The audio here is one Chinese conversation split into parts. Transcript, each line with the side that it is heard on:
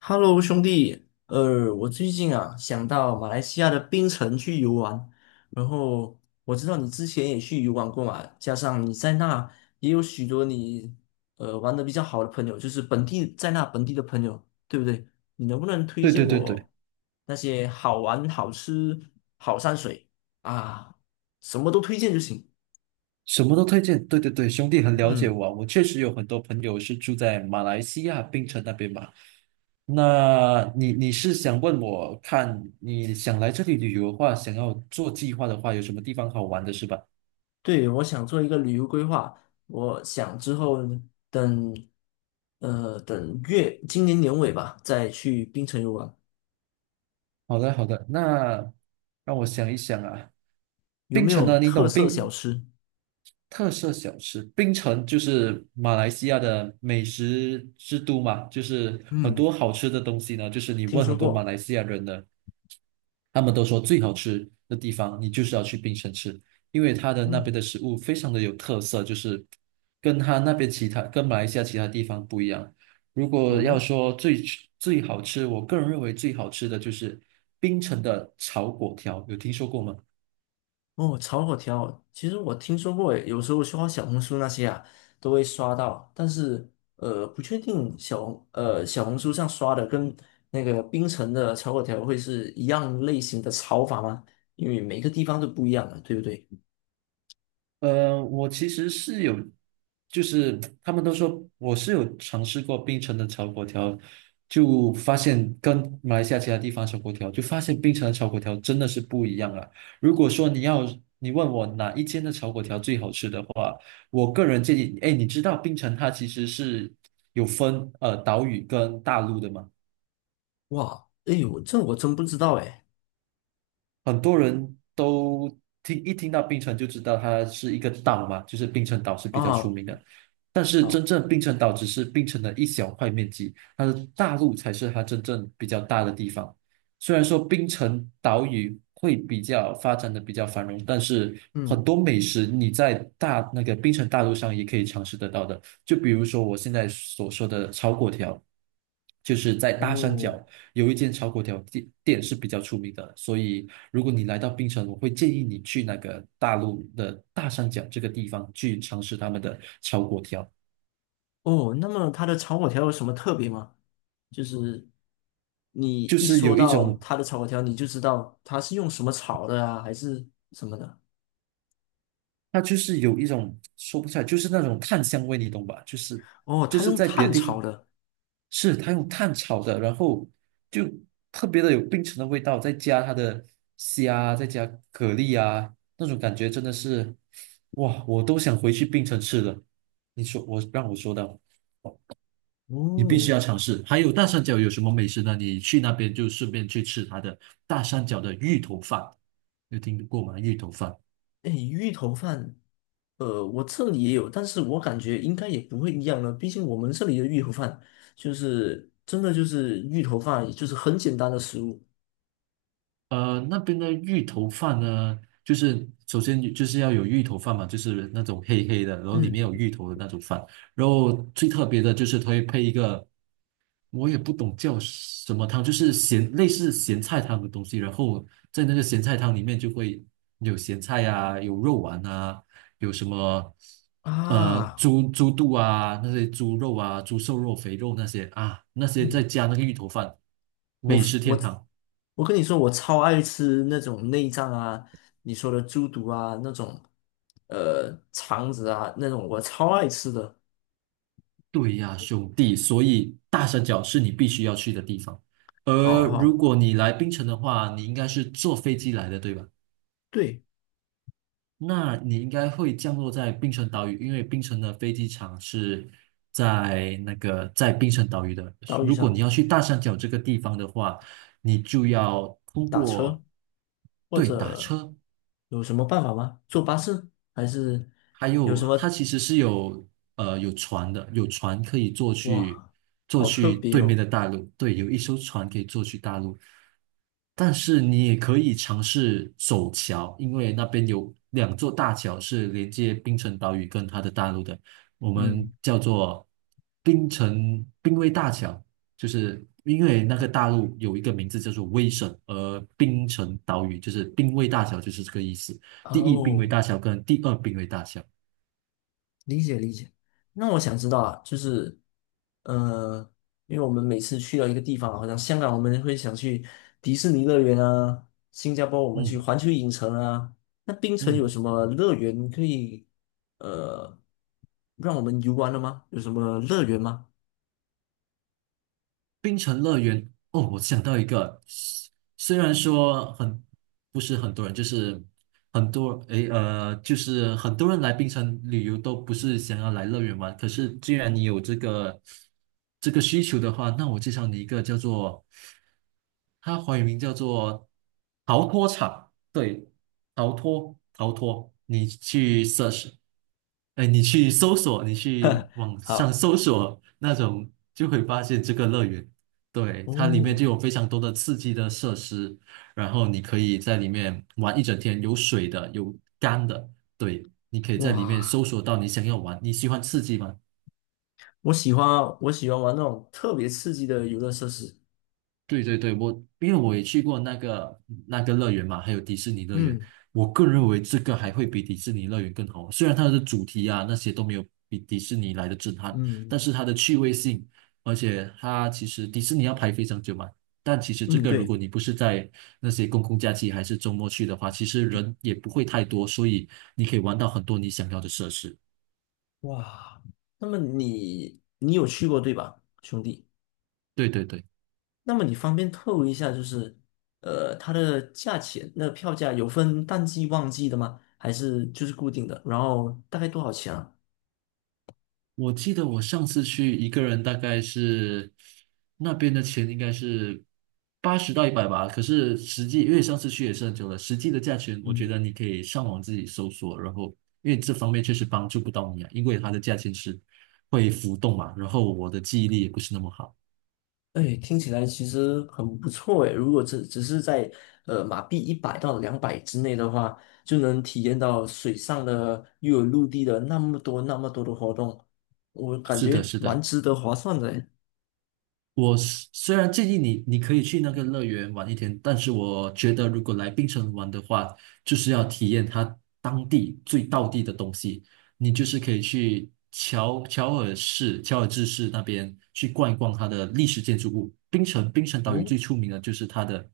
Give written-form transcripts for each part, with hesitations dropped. left: Hello,兄弟，我最近啊想到马来西亚的槟城去游玩，然后我知道你之前也去游玩过嘛，加上你在那也有许多玩的比较好的朋友，就是本地的朋友，对不对？你能不能推
right: 对对
left: 荐
right: 对对，
left: 我那些好玩、好吃、好山水啊，什么都推荐就行。
right: 什么都推荐。对对对，兄弟很了解
left: 嗯。
right: 我啊，我确实有很多朋友是住在马来西亚槟城那边嘛。那你是想问我，看你想来这里旅游的话，想要做计划的话，有什么地方好玩的是吧？
left: 对，我想做一个旅游规划，我想之后等，呃，等月，今年年尾吧，再去槟城游玩。
right: 好的好的，那让我想一想啊。
left: 有
right: 槟
left: 没
right: 城
left: 有
right: 呢，你
left: 特
right: 懂
left: 色小
right: 槟？
left: 吃？
right: 特色小吃，槟城就是马来西亚的美食之都嘛，就是很
left: 嗯，
right: 多好吃的东西呢。就是你
left: 听
right: 问
left: 说
right: 很多马
left: 过。
right: 来西亚人呢，他们都说最好吃的地方，你就是要去槟城吃，因为它的那边
left: 嗯，
right: 的食物非常的有特色，就是跟它那边其他跟马来西亚其他地方不一样。如果要
left: 哦
right: 说最吃最好吃，我个人认为最好吃的就是槟城的炒粿条，有听说过吗？
left: 哦，炒粿条，其实我听说过诶，有时候刷小红书那些啊，都会刷到，但是不确定小红书上刷的跟那个槟城的炒粿条会是一样类型的炒法吗？因为每个地方都不一样的，对不对？
right: 我其实是有，就是他们都说我是有尝试过槟城的炒粿条，就发现跟马来西亚其他地方炒粿条，就发现槟城的炒粿条真的是不一样啊。如果说你问我哪一间的炒粿条最好吃的话，我个人建议，哎，你知道槟城它其实是有分岛屿跟大陆的吗？
left: 哇，哎呦，我真不知道哎。
right: 很多人都听到槟城就知道它是一个岛嘛，就是槟城岛是比较出
left: 啊，
right: 名的。但是
left: 好，
right: 真正槟城岛只是槟城的一小块面积，它的大陆才是它真正比较大的地方。虽然说槟城岛屿会比较发展的比较繁荣，但是很
left: 嗯，
right: 多美食你在那个槟城大陆上也可以尝试得到的。就比如说我现在所说的炒粿条，就是在大山
left: 哦
right: 脚。有一间炒粿条店是比较出名的，所以如果你来到槟城，我会建议你去那个大陆的大三角这个地方去尝试他们的炒粿条。
left: 哦，那么它的炒粿条有什么特别吗？就是你
right: 就
left: 一
right: 是
left: 说
right: 有一
left: 到
right: 种，
left: 它的炒粿条，你就知道它是用什么炒的啊，还是什么的？
right: 它就是有一种说不出来，就是那种炭香味，你懂吧？就是
left: 哦，
right: 就
left: 它
right: 是
left: 用
right: 在别
left: 碳
right: 的地方
left: 炒的。
right: 是它用炭炒的，然后就特别的有槟城的味道，再加它的虾，再加蛤蜊啊，那种感觉真的是，哇，我都想回去槟城吃了。你说我让我说的。你必须
left: 哦，
right: 要尝试。还有大三角有什么美食呢？你去那边就顺便去吃它的大三角的芋头饭，有听过吗？芋头饭。
left: 哎，芋头饭，我这里也有，但是我感觉应该也不会一样了，毕竟我们这里的芋头饭就是真的就是芋头饭，就是很简单的食物。
right: 那边的芋头饭呢，就是首先就是要有芋头饭嘛，就是那种黑黑的，然后里面有
left: 嗯
right: 芋头的那种饭。然后最特别的就是它会配一个，我也不懂叫什么汤，就是类似咸菜汤的东西。然后在那个咸菜汤里面就会有咸菜啊，有肉丸啊，有什么呃
left: 啊。
right: 猪猪肚啊，那些猪肉啊，猪瘦肉、肥肉那些啊，那些再
left: 嗯，
right: 加那个芋头饭，
left: 我
right: 美
left: f-
right: 食
left: 我
right: 天堂。
left: 我跟你说，我超爱吃那种内脏啊，你说的猪肚啊，那种肠子啊，那种我超爱吃的。
right: 对呀，兄弟，所以大山脚是你必须要去的地方。
left: 好
right: 而如
left: 好，
right: 果你来槟城的话，你应该是坐飞机来的，对吧？
left: 对，
right: 那你应该会降落在槟城岛屿，因为槟城的飞机场是在那个在槟城岛屿的。
left: 岛屿
right: 如果你
left: 上
right: 要去大山脚这个地方的话，你就要通
left: 打
right: 过，
left: 车或
right: 对，打
left: 者
right: 车。
left: 有什么办法吗？坐巴士还是
right: 还
left: 有
right: 有
left: 什
right: 它
left: 么？
right: 其实是有有船的，有船可以
left: 哇，
right: 坐
left: 好特
right: 去
left: 别
right: 对面
left: 哦。
right: 的大陆，对，有一艘船可以坐去大陆。但是你也可以尝试走桥，因为那边有两座大桥是连接槟城岛屿跟它的大陆的，我们
left: 嗯，
right: 叫做槟城槟威大桥，就是因为那个大陆有一个名字叫做威省，而槟城岛屿就是槟威大桥就是这个意思。第一濒危
left: 哦。
right: 大桥跟第二濒危大桥。
left: 理解理解。那我想知道啊，呃，因为我们每次去到一个地方啊，好像香港我们会想去迪士尼乐园啊，新加坡我们去
right: 嗯
left: 环球影城啊，那槟城有
right: 嗯。
left: 什么乐园可以，呃，让我们游玩的吗？有什么乐园吗？
right: 冰城乐园哦，我想到一个，虽然说不是很多人，就是很多诶呃，就是很多人来冰城旅游都不是想要来乐园玩。可是既然你有这个需求的话，那我介绍你一个叫做，它华语名叫做逃脱场。对，逃脱逃脱，你去 search，哎，你去搜索，你去网上
left: 好，
right: 搜索那种，就会发现这个乐园。对，它里面
left: 哦，
right: 就有非常多的刺激的设施，然后你可以在里面玩一整天，有水的，有干的，对，你可以在里面
left: 哇，
right: 搜索到你想要玩，你喜欢刺激吗？
left: 我我喜欢玩那种特别刺激的游乐设施。
right: 对对对。因为我也去过那个乐园嘛，还有迪士尼乐园。
left: 嗯
right: 我个人认为这个还会比迪士尼乐园更好。虽然它的主题啊那些都没有比迪士尼来的震撼，但
left: 嗯
right: 是它的趣味性，而且它其实迪士尼要排非常久嘛。但其实这
left: 嗯，
right: 个如
left: 对。
right: 果你不是在那些公共假期还是周末去的话，其实人也不会太多，所以你可以玩到很多你想要的设施。
left: 哇，那么你有去过对吧，兄弟？
right: 对对对。
left: 那么你方便透露一下，它的价钱，那票价有分淡季旺季的吗？还是就是固定的？然后大概多少钱啊？
right: 我记得我上次去一个人，大概是那边的钱应该是80到100吧。可是实际，因为上次去也是很久了，实际的价钱，我觉
left: 嗯。
right: 得你可以上网自己搜索。然后，因为这方面确实帮助不到你啊，因为它的价钱是会浮动嘛。然后我的记忆力也不是那么好。
left: 哎，听起来其实很不错哎。如果只是在马币100到200之内的话，就能体验到水上的又有陆地的那么多的活动，我感
right: 是的，
left: 觉
right: 是
left: 蛮
right: 的。
left: 值得划算的诶。
right: 我虽然建议你，你可以去那个乐园玩一天，但是我觉得如果来槟城玩的话，就是要体验它当地最道地的东西。你就是可以去乔尔治市那边去逛一逛它的历史建筑物。槟城岛屿
left: 哦，
right: 最出名的就是它的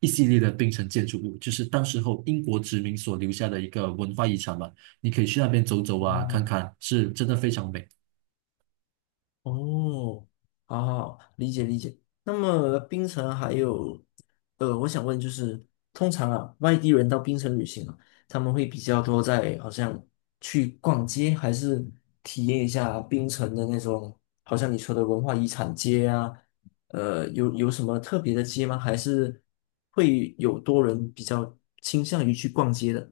right: 一系列的槟城建筑物，就是当时候英国殖民所留下的一个文化遗产嘛。你可以去那边走走啊，看
left: 嗯，
right: 看，是真的非常美。
left: 哦，好好，理解理解。那么槟城还有，我想问就是，通常啊，外地人到槟城旅行啊，他们会比较多在好像去逛街，还是体验一下槟城的那种，好像你说的文化遗产街啊，有什么特别的街吗？还是会有多人比较倾向于去逛街的？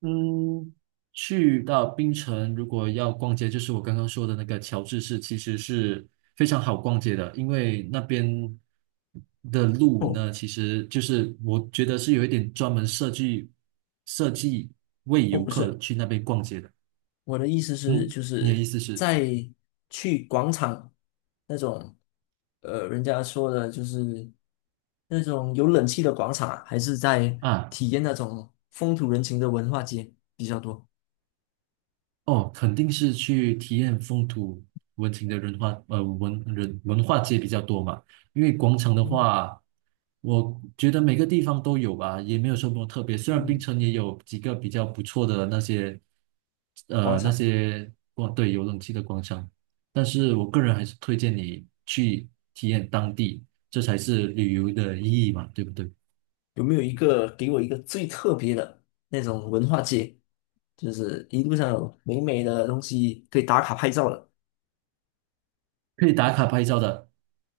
right: 嗯，去到槟城，如果要逛街，就是我刚刚说的那个乔治市，其实是非常好逛街的，因为那边的路
left: 哦
right: 呢，其实就是我觉得是有一点专门设计为
left: 哦，
right: 游
left: 不
right: 客
left: 是。
right: 去那边逛街的。
left: 我的意思是，
right: 嗯，
left: 就
right: 你的意
left: 是
right: 思是
left: 在去广场那种，人家说的就是那种有冷气的广场啊还是在
right: 啊？
left: 体验那种风土人情的文化街比较多？
right: 哦，肯定是去体验风土文情的文化，文人文化街比较多嘛。因为广场的
left: 嗯
right: 话，我觉得每个地方都有吧，也没有什么特别。虽然槟
left: 嗯，
right: 城也有几个比较不错的那些，
left: 广
right: 呃，那
left: 场
right: 些广，对，有冷气的广场。但是我个人还是推荐你去体验当地，这才是旅游的意义嘛，对不对？
left: 有没有一个给我一个最特别的那种文化街？就是一路上有美美的东西可以打卡拍照的。
right: 可以打卡拍照的。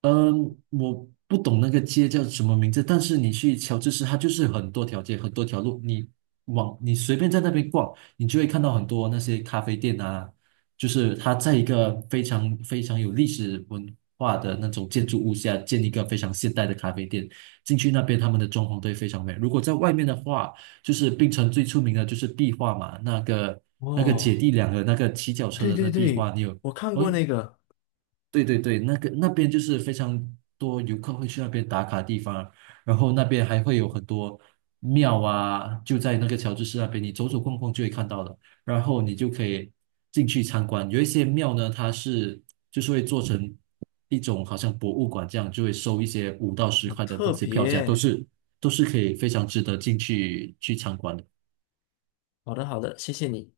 right: 嗯，我不懂那个街叫什么名字，但是你去乔治市，它就是很多条街，很多条路，你随便在那边逛，你就会看到很多那些咖啡店啊，就是它在一个非常非常有历史文化的那种建筑物下建一个非常现代的咖啡店。进去那边他们的装潢都会非常美。如果在外面的话，就是槟城最出名的就是壁画嘛，那个姐
left: 哦，
right: 弟两个那个骑脚车
left: 对
right: 的
left: 对
right: 那壁
left: 对，
right: 画，你有？
left: 我看
right: 哦
left: 过那个，
right: 对对对，那个那边就是非常多游客会去那边打卡地方，然后那边还会有很多庙啊，就在那个乔治市那边，你走走逛逛就会看到的。然后你就可以进去参观，有一些庙呢，就是会做成一种好像博物馆这样，就会收一些五到十
left: 好
right: 块的那
left: 特
right: 些票价，都
left: 别。
right: 是都是可以非常值得进去去参观的。
left: 好的好的，谢谢你。